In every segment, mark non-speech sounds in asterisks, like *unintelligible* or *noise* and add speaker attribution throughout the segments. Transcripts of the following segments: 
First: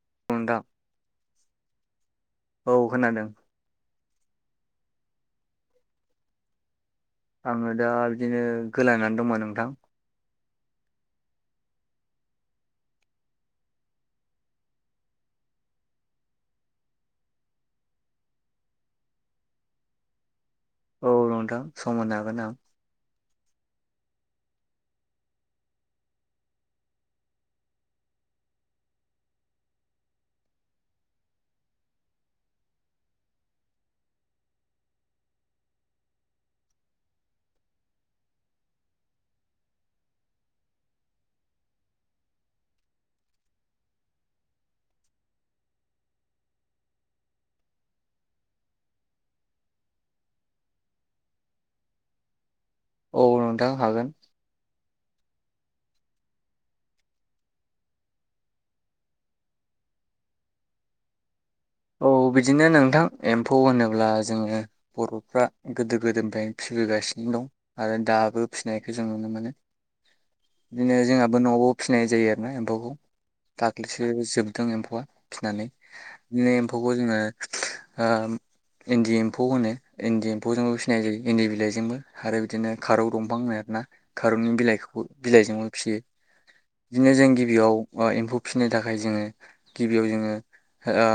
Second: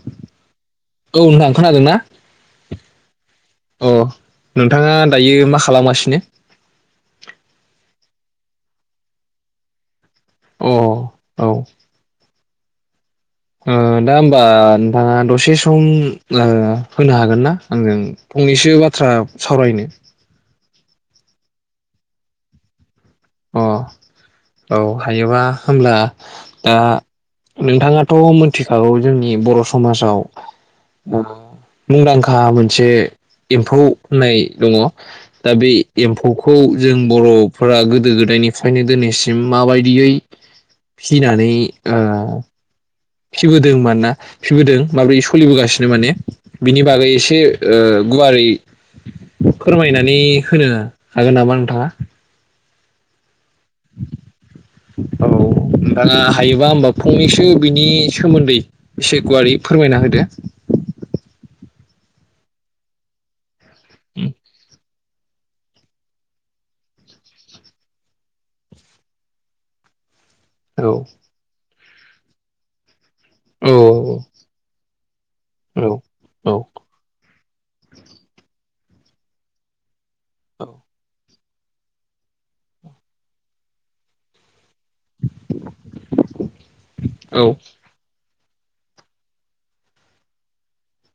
Speaker 1: औ नोंथां
Speaker 2: औ नोंथां खोनादोंना?
Speaker 1: औ खोनादों
Speaker 2: अ नोंथाङा दायो मा खालामासिनो?
Speaker 1: आङो दा बिदिनो गोलांनानै दङ नोंथां।
Speaker 2: अ औ ओ दा होमबा नोंथाङा दसे सम होनो हागोन ना आंजों फंनैसो बाथ्रा सावरायनो
Speaker 1: औ नोंथां सम होनो हागोन आं
Speaker 2: अ औ हायोबा होमब्ला दा नोंथाङाथ मोनथिखागौ जोंनि बर समाजाव ओ मुंदांखा मोनसे एम्फौ होननाय दङ दा बे एम्फौखौ जों बरफोरा गोदो गोदायनिफ्रायनो दिनैसिम माबायदियै फिसिनानै ओ फिसिबोदों मानोना फिबोदों माब्रै सोलिबोगासिनो माने बिनि बागै एसे ओ गुवारै फोरमायनानै होनो हागोन नामा नोंथाङा
Speaker 1: औ नोंथां हागोन
Speaker 2: औ नोंथाङा हायोबा होमबा फंनैसो बिनि सोमोन्दै एसे गुवारै फोरमायना होदो
Speaker 1: औ बिदिनो नोंथां एम्फौ होनोब्ला जोङो बरफ्रा गोदो गोदायनिफ्रायनो फिसिबोगासिनो दं आरो दाबो फिसिनायखौ जों नुनो मोनो
Speaker 2: औ
Speaker 1: बिदिनो जोंहाबो नआवबो फिसिनाय जायो आरो ना एम्फौखौ
Speaker 2: औ
Speaker 1: दाख्लिसो जोबदों एम्फौआ फिसिनानै
Speaker 2: औ
Speaker 1: बे
Speaker 2: औ
Speaker 1: एम्फौखौ जोङो ओ इन्दि एम्फौ होनो इन्दि एम्फौजोंबो फिसिनाय जायो इन्दि बिलाइजोंबो आरो बिदिनो खारौ दंफां होनो आरो ना खारौनि बिलाइखौ बिलाइजोंबो फिसियो बिदिनो जों
Speaker 2: औ
Speaker 1: गिबियाव ओ एम्फौ फिसिनो थाखाय जोङो गिबियाव जोङो ओ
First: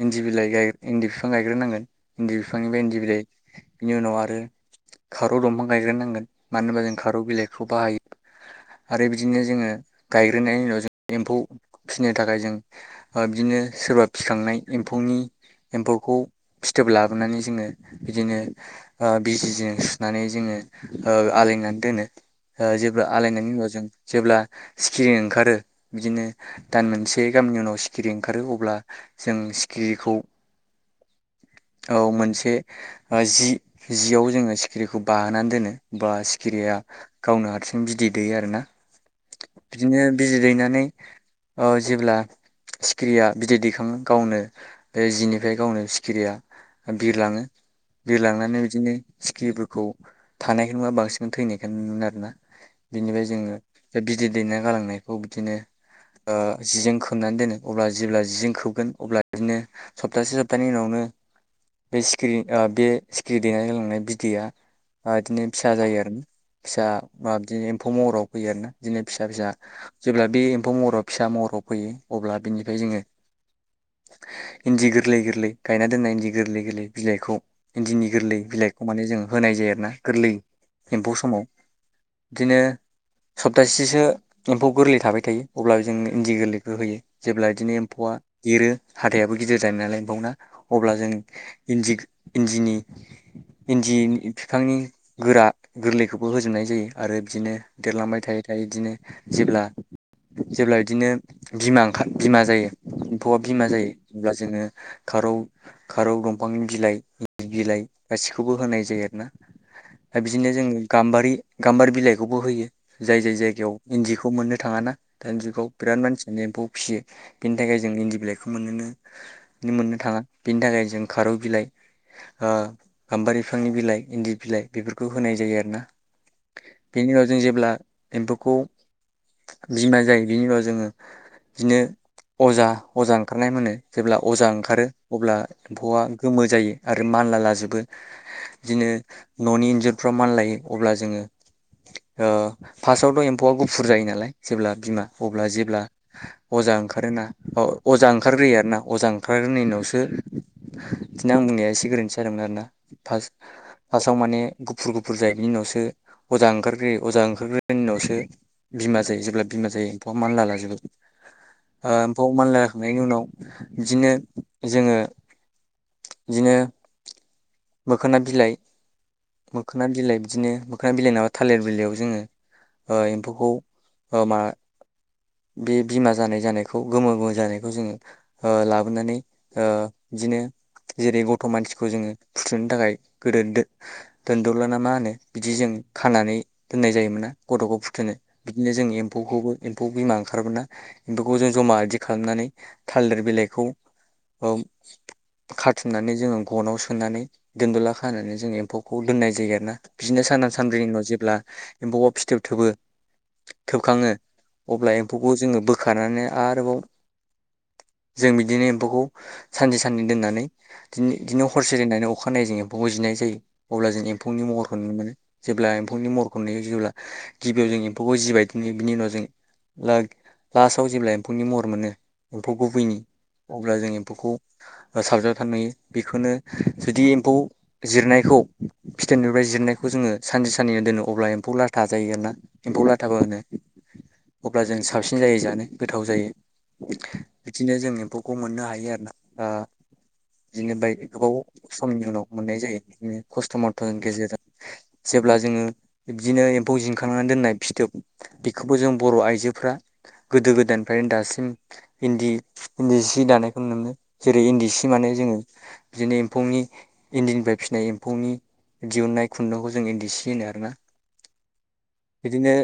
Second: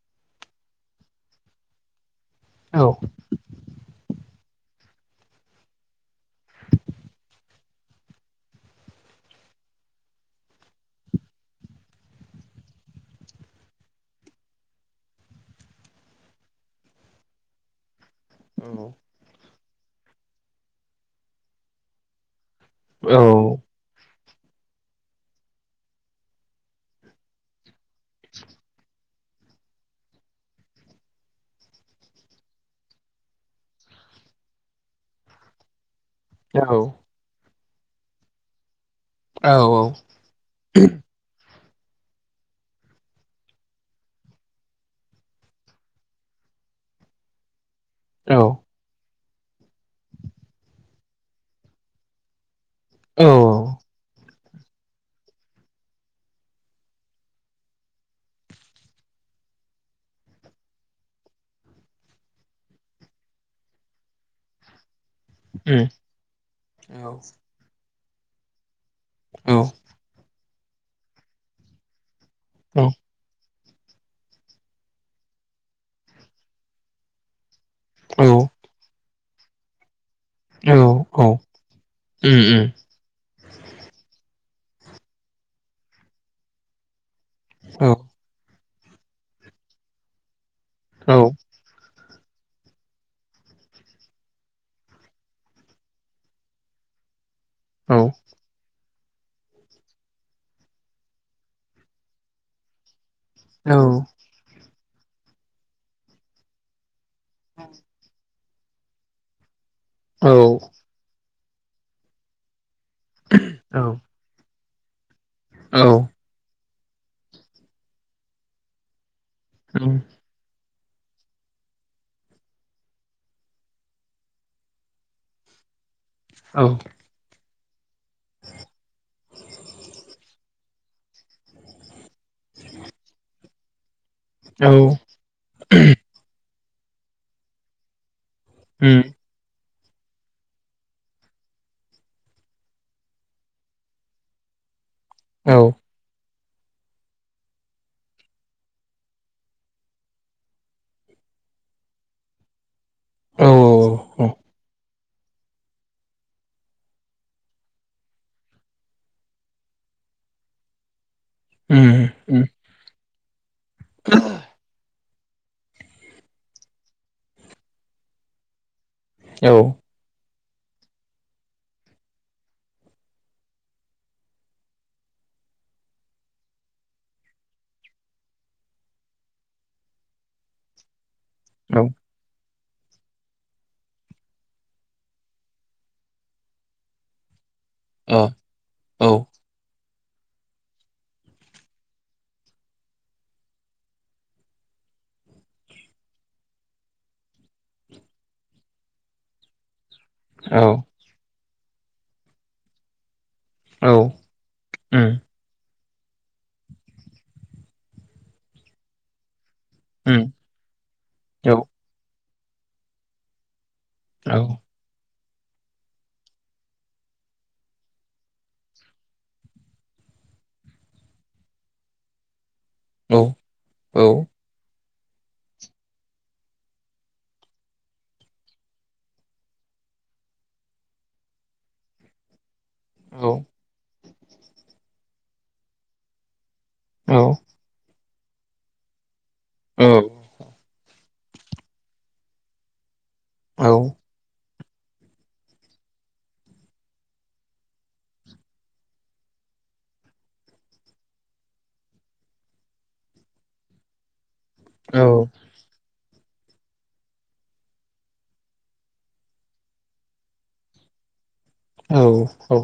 Speaker 1: इन्दि बिलाइ गाय इन्दि बिफां गायग्रोनांगोन इन्दि
Speaker 2: औ
Speaker 1: बिफांनिफ्राय इन्दि बिलाइ बिनि उनाव आरो खारौ दंफां गायग्रोनांगोन मानो होनबा जों खारौ बिलाइखौ बाहायो आरो बिदिनो जोङो गायग्रोनायनि उनाव जों एम्फौ फिसिनो थाखाय जों बिदिनो सोरबा फिसिखांनाय एम्फौनि एम्फौखौ फिथोब लाबोनानै जोङो बिदिनो ओ बिजिजों सुनानै जोङो ओ आलायनानै दोनो ओ जेब्ला
Speaker 2: औ
Speaker 1: आलायनायनि उनाव जों जेब्ला सिखिरि ओंखारो बिदिनो दान मोनसे गामनि उनाव सिखिरि ओंखारो अब्ला जों सिखिरिखौ औ मोनसे ओ जि जियाव जोङो सिखिरिखौ बाहोनानै दोनो बा
Speaker 2: औ
Speaker 1: सिखिरिया गावनो हारसिं बिदै दैयो आरोना
Speaker 2: औ
Speaker 1: बिदिनो बिदै दैनानै औ जेब्ला सिखिरिया बिदै दैख ओ गावनो जिनिफ्राय गावनो सिखिरिया बिरलाङो
Speaker 2: उम
Speaker 1: बिरलांनानै बिदिनो सिखिरिफोरखौ थानायखाय नुवा बांसिन थैनायखायनो *unintelligible* आरोना बिनिफ्राय जोङो जा गिदिर दैना गालांनायखौ बिदिनो ओ जिजों खोबनानै दोनो अब्ला जेब्ला जिजों खोब अब्ला बिदिनो सप्तासे सप्तानि उनावनो बे सिखिरि बे सिखिरि दैना गालांनाय बिदैया *unintelligible* बिदिनो फिसा जायो आरोना फिसा बा बिदिनो महराव फयो आरो ना बिदिनो फिसा फिसा जेब्ला बे महराव फिसा महराव फैयो अब्ला बिनिफ्राय जोङो इन्दि गोरलै गोरलै गायना दोननाय इन्दि गोरलै गोरलै बिलाइखौ इन्दिनि
Speaker 2: औ
Speaker 1: गोरलै बिलाइखौ माने जोङो होनाय जायो आर ना गोरलै
Speaker 2: औ
Speaker 1: एम्फौ
Speaker 2: औ
Speaker 1: समाव
Speaker 2: उम
Speaker 1: बिदिनो
Speaker 2: उम
Speaker 1: सप्तासेसो एम्फौ गोरलै थाबाय थायो अब्लाबो जों इन्दि गोरलैखौ होयो जेब्ला बिदिनो
Speaker 2: औ
Speaker 1: एम्फौआ एरो हाथायाबो गिदिर *unintelligible* *unintelligible* अब्ला जों
Speaker 2: औ
Speaker 1: इन्दि इन्दिनि इन्दि फिफांनि गोरा गोरलैखौबो होजोबनाय जायो आरो बिदिनो
Speaker 2: औ
Speaker 1: देरलांबाय थायै थायै बिदिनो जेब्ला जेब्ला बिदिनो बिमा ओंखार बिमा जायो *unintelligible* बिमा जायो अब्ला जोङो खारौ खारौ दंफांनि बिलाइ बिलाइ गासि *unintelligible* खौबो होनाय जायो आरो ना
Speaker 2: औ
Speaker 1: बिदिनो जोङो गाम्बारि गाम्बारि बिलाइखौबो होयो जाय जाय जायगायाव
Speaker 2: औ
Speaker 1: इन्दिखौ मोननो थाङा ना दानि जुगाव
Speaker 2: औ
Speaker 1: बिराद मानसिया एम्फौ फियो बेनि थाखाय जों इण्डि बेलेगखौ मोननोनो
Speaker 2: उम
Speaker 1: मोननो थाङा बेनि थाखाय जों खारौ बिलाइ ओ गाम्बारि बिफांनि बिलाइ इन्दि बिलाइ बेफोरखौ होनाय जायो आरो ना
Speaker 2: औ
Speaker 1: बेनि उनाव जों जेब्ला एम्फौखौ बिमा जायो बिनि उनाव जोङो बिदिनो अजा खारनाय मोनो जेब्ला अजा
Speaker 2: औ
Speaker 1: ओंखारो अब्ला एम्फौआ गोमो जायो आरो मानला लाजोबो बिदिनो
Speaker 2: उम
Speaker 1: ननि इन्जुर फोराव मानलायो अब्ला जोङो फार्स्टआवथ एम्फौआ गुफुर जायो नालाय जेब्ला बिमा अब्ला
Speaker 2: औ
Speaker 1: जेब्ला अजा ओंखारोना अ अजा ओंखारग्रोयो आरोना अजा ओंखारग्रोनाय उनावसो बिदिनो आं बुंनाया एसे गोरोन्थि जादोंमोन आरोना फास
Speaker 2: औ
Speaker 1: फास आव माने गुफुर गुफुर गुफुर जायैनि उनावसो अजा ओंखारग्रोयो अजा ओंखारग्रोनाय उनावसो बिमा जायो जेब्ला बिमा जायो एम्फौआ मानला लाजोबो
Speaker 2: उम
Speaker 1: ओ एम्फौ
Speaker 2: उम
Speaker 1: मानला उनाव बिदिनो जोङो बिदिनो मोखोना बिलाइ
Speaker 2: औ
Speaker 1: मोखोना बिलाइ बिदिनो मोखां बिलाइ नाबा थालिर बिलाइयाव जोङो ओ एम्फौखौ माबा बे बिमा जानाय जानायखौ गोमो गोमो जानायखौ बेखौ जोङो ओ लाबोनानै ओ बिदिनो जेरै गथ
Speaker 2: औ
Speaker 1: मानसिखौ जोङो फुत फुथुनो थाखाय गोदो दोनदौलाना मा होनो बिदि जों खानानै दोननाय जायोमोन ना गथखौ
Speaker 2: अ
Speaker 1: फुथुनो बिदिनो जों
Speaker 2: औ
Speaker 1: एम्फौखौबो एम्फौ बिमा ओंखारबोना बेफोरखौ जों जमा बिदि खालामनानै थालिर बिलाइखौ खाथुमनानै जोङो गनाव सोनानै दोनदला खानानै जोङो एम्फौखौ दोननाय जायो आरो ना बिदिनो साना
Speaker 2: औ
Speaker 1: सानब्रैनि उनाव जेब्ला एम्फौ आव फिथोब थोबो
Speaker 2: औ
Speaker 1: थोबखाङो अब्ला
Speaker 2: उम
Speaker 1: एम्फौखौ जोङो बो होखानानैनो आरोबाव जों बिदिनो एम्फौखौ सानसे साननै
Speaker 2: उम
Speaker 1: दोननानै दिनो दिनो
Speaker 2: औ
Speaker 1: हरसे दोननानै अ अखानायजों एम्फौखौ जिनाय जायो अब्ला जों
Speaker 2: औ उम औ उम औ उम औ
Speaker 1: एम्फौनि महरखौ नुनो मोनो जेब्ला एम्फौनि महरखौ नुयो जेब्ला गिबियाव जों एम्फौखौ जिबायदिनो बिनि उनाव जों लास्टआव जेब्ला एम्फौनि महर मोनो एम्फौ गुबैनि अब्ला जों एम्फौखौ साबजाबथार नुयो बेखौनो जुदि एम्फौ जिरनायखौ फिथाइनिफ्राय जिरनायखौ जोङो सानसे साननै दोनो अब्ला एम्फौ लाथा जायो आरो ना एम्फौ लाथाबो
Speaker 2: औ
Speaker 1: होनो अब्ला जों साबसिन जायो जानो गोथाव जायो। बिदिनो जों एम्फौ खौ मोननो हायो आरो ना। बिनिफ्राय गोबाव समनि उनाव मोननाय जायो बिदिनो। खस्थ' मसथ'नि गेजेरजों जेब्ला जोङो बिबदिनो एम्फौ जिनखांनानै दोननाय फिथोब बेखौबो जों बर' आइजोफ्रा गोदो गोदायनिफ्रायनो दासिम इन्दि इन्दि सि दानायखौ नुनो जेरै इन्दि सि मानो जोङो बिदिनो एम्फौनि इन्दिनिफ्राय फिसिनाय एम्फौनि दिहुनन्नाय खुन्दुंखौ जों इन्दि सि होनो आरोना
Speaker 2: औ
Speaker 1: बिदिनो
Speaker 2: औ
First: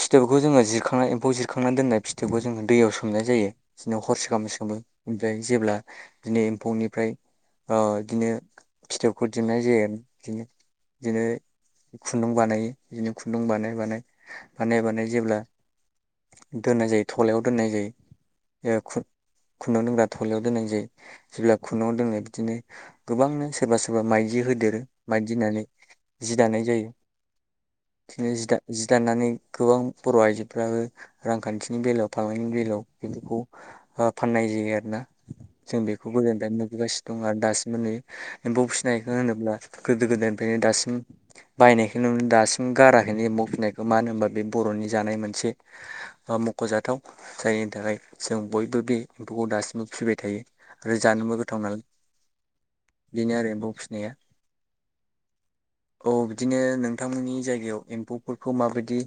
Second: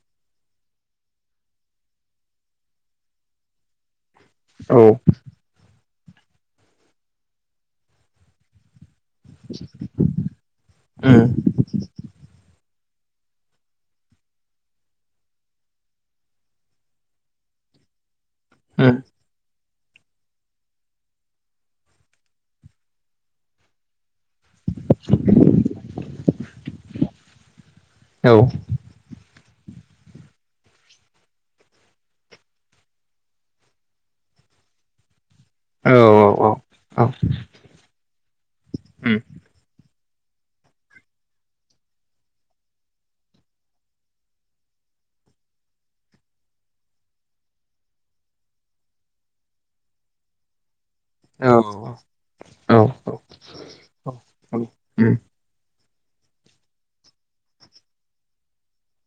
Speaker 1: फिथोबखौ जोङो जिरखांनानै एम्फौ जिरखांनानै दोननाय थेवबो जोङो दैयाव सोंनाय जायो बिदिनो हरसे ओमफ्राय जेब्ला बिदिनो एम्फौनिफ्राय ओ बिदिनो फिथोबखौ दिहुन्नाय जायो आरो बिदिनो बिदिनो खुन्दुं बानायो। बिदिनो खुन्दुं बानाय बानाय बानाय बानाय जेब्ला दोननाय जायो। थलायाव दोननाय जायो। ए खुन्दुुं दोनग्रा थलायाव दोननाय जायो जेब्ला खुन्दुंआव दोननाय बिदिनो गोबांनो सोरबा सोरबा माइ माइनि होदेरो मायदि होननानै जि दानाय जायो बिदिनो जि दानानै गोबां बर' आइजोफ्राबो रांखान्थि नि बेलायाव फालांगिनि बेलायाव बिखौ फाननाय जायो आरोना। जों बेखौ गोदोनिफ्राय नुबोगासिनो दं आरो दासिमबो नुयो एम्फौ फिसिनायखौ होनोब्ला गोदो गोदायनिफ्रायनो दासिम बायनायखौ नुयो दासिम गाराखैनो एमफौ फिसिनायखौ मानो होनबा बे बर'नि जानाय मोनसे ख'जाथाव जायनि थाखाय जों बयबो बे एम्फौखौ दासिमबो फिबाय थायो। आरो जानोबो गोथाव नालाय बेनो आरो एम्फौ फिसिनाया औ बिदिनो नोंथांमोननि जायगायाव एम्फौफोरखौ माबायदि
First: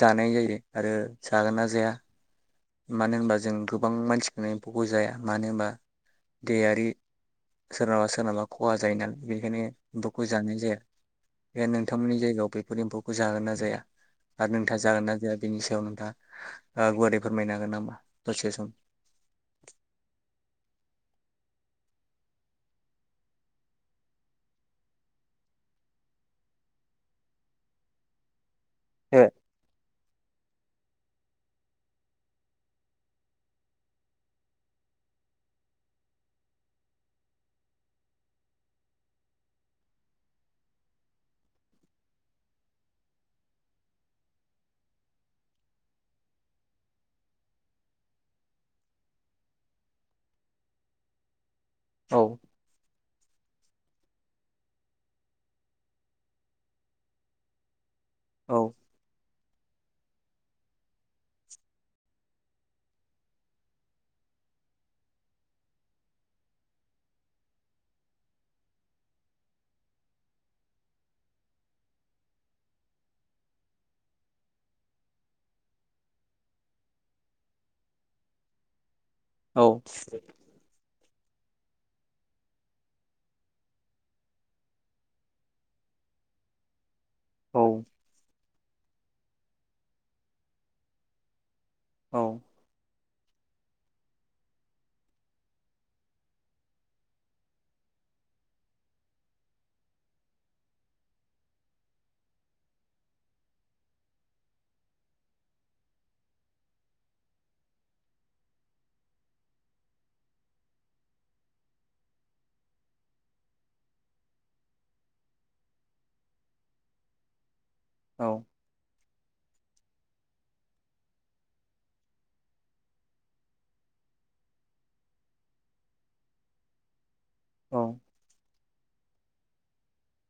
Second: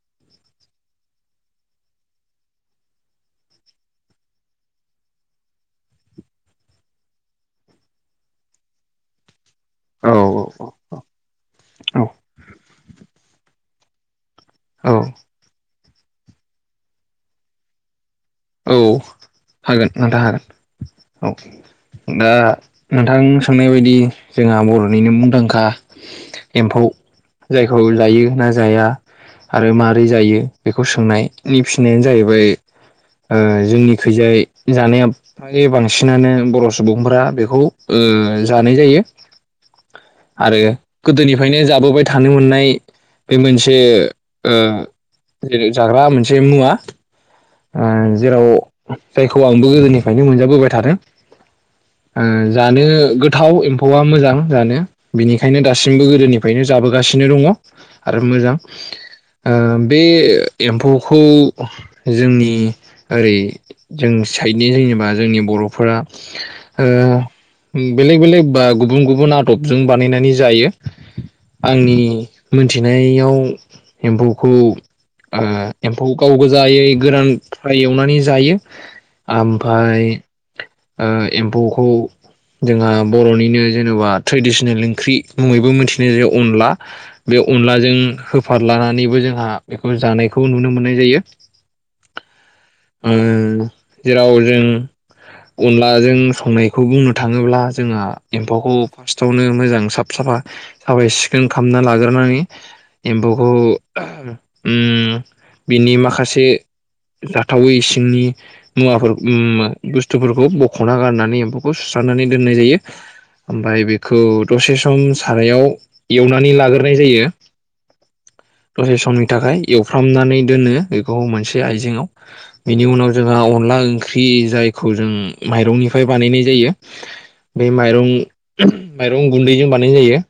Speaker 1: जानाय जायो आरो जागोन ना जाया मानो होनबा जों गोबां मानसिखौनो एमफौखौ जाया मानो होनबा देहायारि सोरनाबा सोरनाबा खहा जायो नालाय बेनिखायनो एम्फौखौ जानाय जाया बे नोंथांमोननि जायगायाव बेफोर एम्फौखौ जागोन ना जाया? आरो नोंथा जागोन ना जाया बेनि सायाव नोंथां हा ओ गुवारै फोरमायनो हागोन नामा? दसे सम?
Speaker 2: औ हागोन नोंथां हागोन औ। दा नोंथां सोंनाय बायदि जोंहा बर'निनो मुंदांखा एम्फौ जायखौ जायो ना जाया
Speaker 1: ए
Speaker 2: आरो माद रै जायो बेखौ सोंनायनायनि फिसिनायानो जाहैबाय। ओ जोंनि खैजाय जानाया फ्राय बांसिनानो बर' सुबुंफोरा बेखौ ओ जानाय जायो। आरो गोदोनिफायनो जाबोबाय थानो मोननाय बे मोनसे ओ जेरै जाग्रा मोनसे मुवा। ओ जेराव जायखौ आंबो गोदोनिफ्रायनो मोनजाबोबाय थादों।
Speaker 1: औ
Speaker 2: ओ जानो गोथाव एम फौआ मोजां जानो बिनिखायनो दासिमबो गोदोनिफ्रायनो जाबोगासिनो दङ। आरो मोजां
Speaker 1: औ
Speaker 2: ओ बे एम्फौखौ जोंनि ओरै जोंनि साइदनि जेनेबा जोंनि बर'फोरा ओ बेलेग बेलेग बा गुबुन गुबुन आदबजों बानायनानै जायो आंनि मोनथिनायाव एम्फौखौ ओ एम्फौ गाव गोजायै गोरान फ्राय एवनानै जायो।
Speaker 1: औ
Speaker 2: आमफाय ओ एम्फौखौ जोंहा बर'निनो जेनबा ट्रेडिसनेल ओंख्रि मुङैबो मिथिनाय जायो अनला बे
Speaker 1: औ
Speaker 2: अनलाजों होफ फारलानानैबो जोंहा बेखौ जानायखौ नुनो मोननाय जायो।
Speaker 1: औ
Speaker 2: उम जेराव जों अनलाजों संनायखौ बुंनो थाङोब्ला जोंहा एम्फौखौ फास्टावनो मोजां साफ साफा साफाय सिखोन खालामना लाग्रोनानै एम्फौखौ उम बिनि माखासे थावै सिंनि मुवाफोर उम बुस्थुफोरखौ बख'ना गारनानै एम्फौखौ सुस्रांनानै दोननाय जायो ओमफाय बेखौ दसे सम सारायाव एवनानै लाग्रोनाय जायो।
Speaker 1: औ
Speaker 2: दसे सनि थाखाय एवफ्रामनानै दोनो बेखौ मोनसे आइजेंङाव‌। बेनि उनाव जोंहा अनला ओंख्रि जायखौ जों माइरंनिफ्राय बानायनाय जायो। बे
Speaker 1: औ
Speaker 2: माइरं माइरं गुन्दैजों बानायनाय जायो।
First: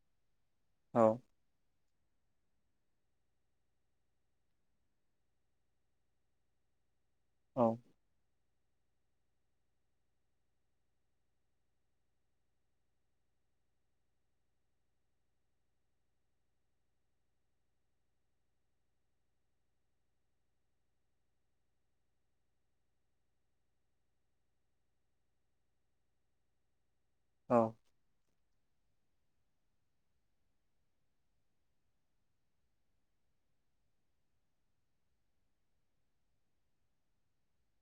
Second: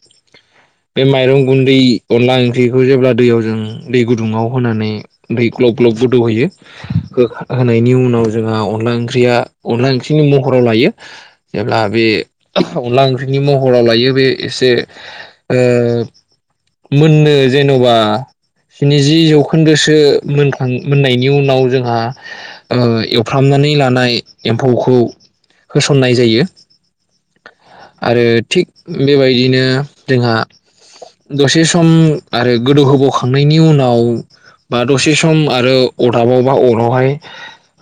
Speaker 2: बे माइरं गुन्दै अनला ओंख्रिखौ जेब्ला दैयाव जों दै गुदुङाव होनानै दै ग्लब ग्लब गोदौहयो अब *inaudible* खोखा
Speaker 1: औ
Speaker 2: होनायनि उनाव जोंहा अन बो ओंख्रिया अनला ओंख्रिनि महराव लायो जेब्ला बे अनला ओंख्रिनि महराव लायो बे ऐसे ओ मोननो जेनबा स्निजि जौखोन्दो मोनखां मोननाय नि उनाव जोंहा ओ एवफ्रामनानै लानाय एम्फौखौ होसननाय जायो।
Speaker 1: औ
Speaker 2: आरो थिक बेबायदिनो जोंहा दसे सम आरो गोदौहोबावखांनायनि उनाव बा दसे सम आरो अदाबाव बा अरावहाय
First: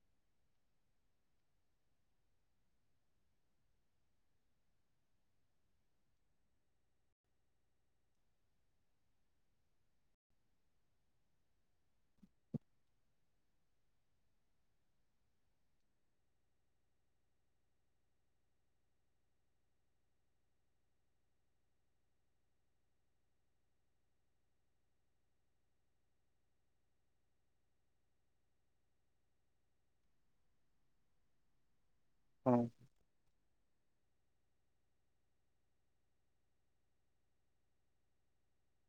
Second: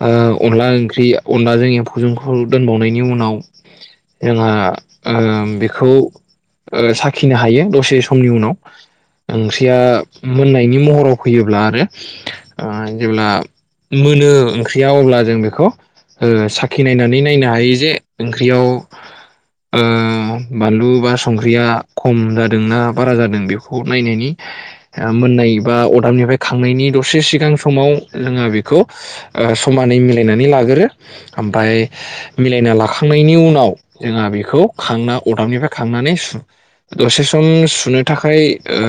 Speaker 2: ओ अनला ओंख्रि अनलाजों एम्फौजोंखौ दोनबावनायनि उनाव जोंहा ओ बेखौ ओ साखिनो हायो दसे समनि उनाव ओंख्रिया मोननायनि महराव फैयोब्ला आरो ओ जेब्ला मोनो ओंख्रिया अब्ला जों बेखौ ओ साखि नायनानै नायनो हायो जे ओंख्रियाव ओ बानलु बा संख्रिया खम जादोंनाा बारा जादों बेखौ नायनायनि ओ मोननाय बा अरदाबनिफ्राय खांनायनि दसे सिगां स समाव जोंङा बेखौ ओ समानै मिलायनानै लागोरो ओमफाय
Speaker 1: औ
Speaker 2: मिलायना लाखांनायनि उनाव जोंहा बेखौ खांना अदाबनिफ्राय खांनानै सु दसे सम सुनो थाखाय ओ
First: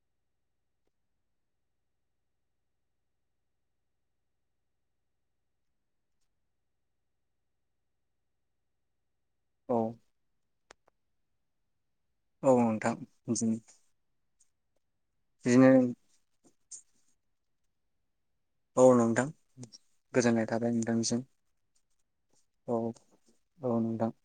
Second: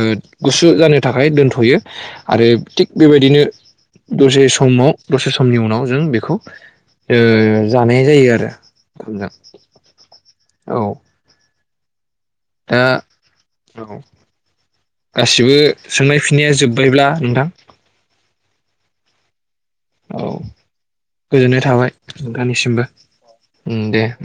Speaker 2: गुसु जानो थाखाय दोनथयो आरो थिग बेबायदिनो दसे समाव दसे समनि उनाव जों बेखौ ओ जानाय जायो आरो ओंखामजों
Speaker 1: औ
Speaker 2: औ दा
Speaker 1: नोंथां बिदिनो
Speaker 2: औ गासिबो
Speaker 1: बिदिनो
Speaker 2: सोंनाय फिन्नाया जोब्बायब्ला नोंथां?
Speaker 1: औ नोंथां
Speaker 2: औ
Speaker 1: गोजोननाय थाबाय नोंथांसिम,
Speaker 2: गोजोननाय थाबाय
Speaker 1: औ
Speaker 2: नोंथांनिसिमबो
Speaker 1: औ
Speaker 2: उम
Speaker 1: नोंथां।
Speaker 2: दे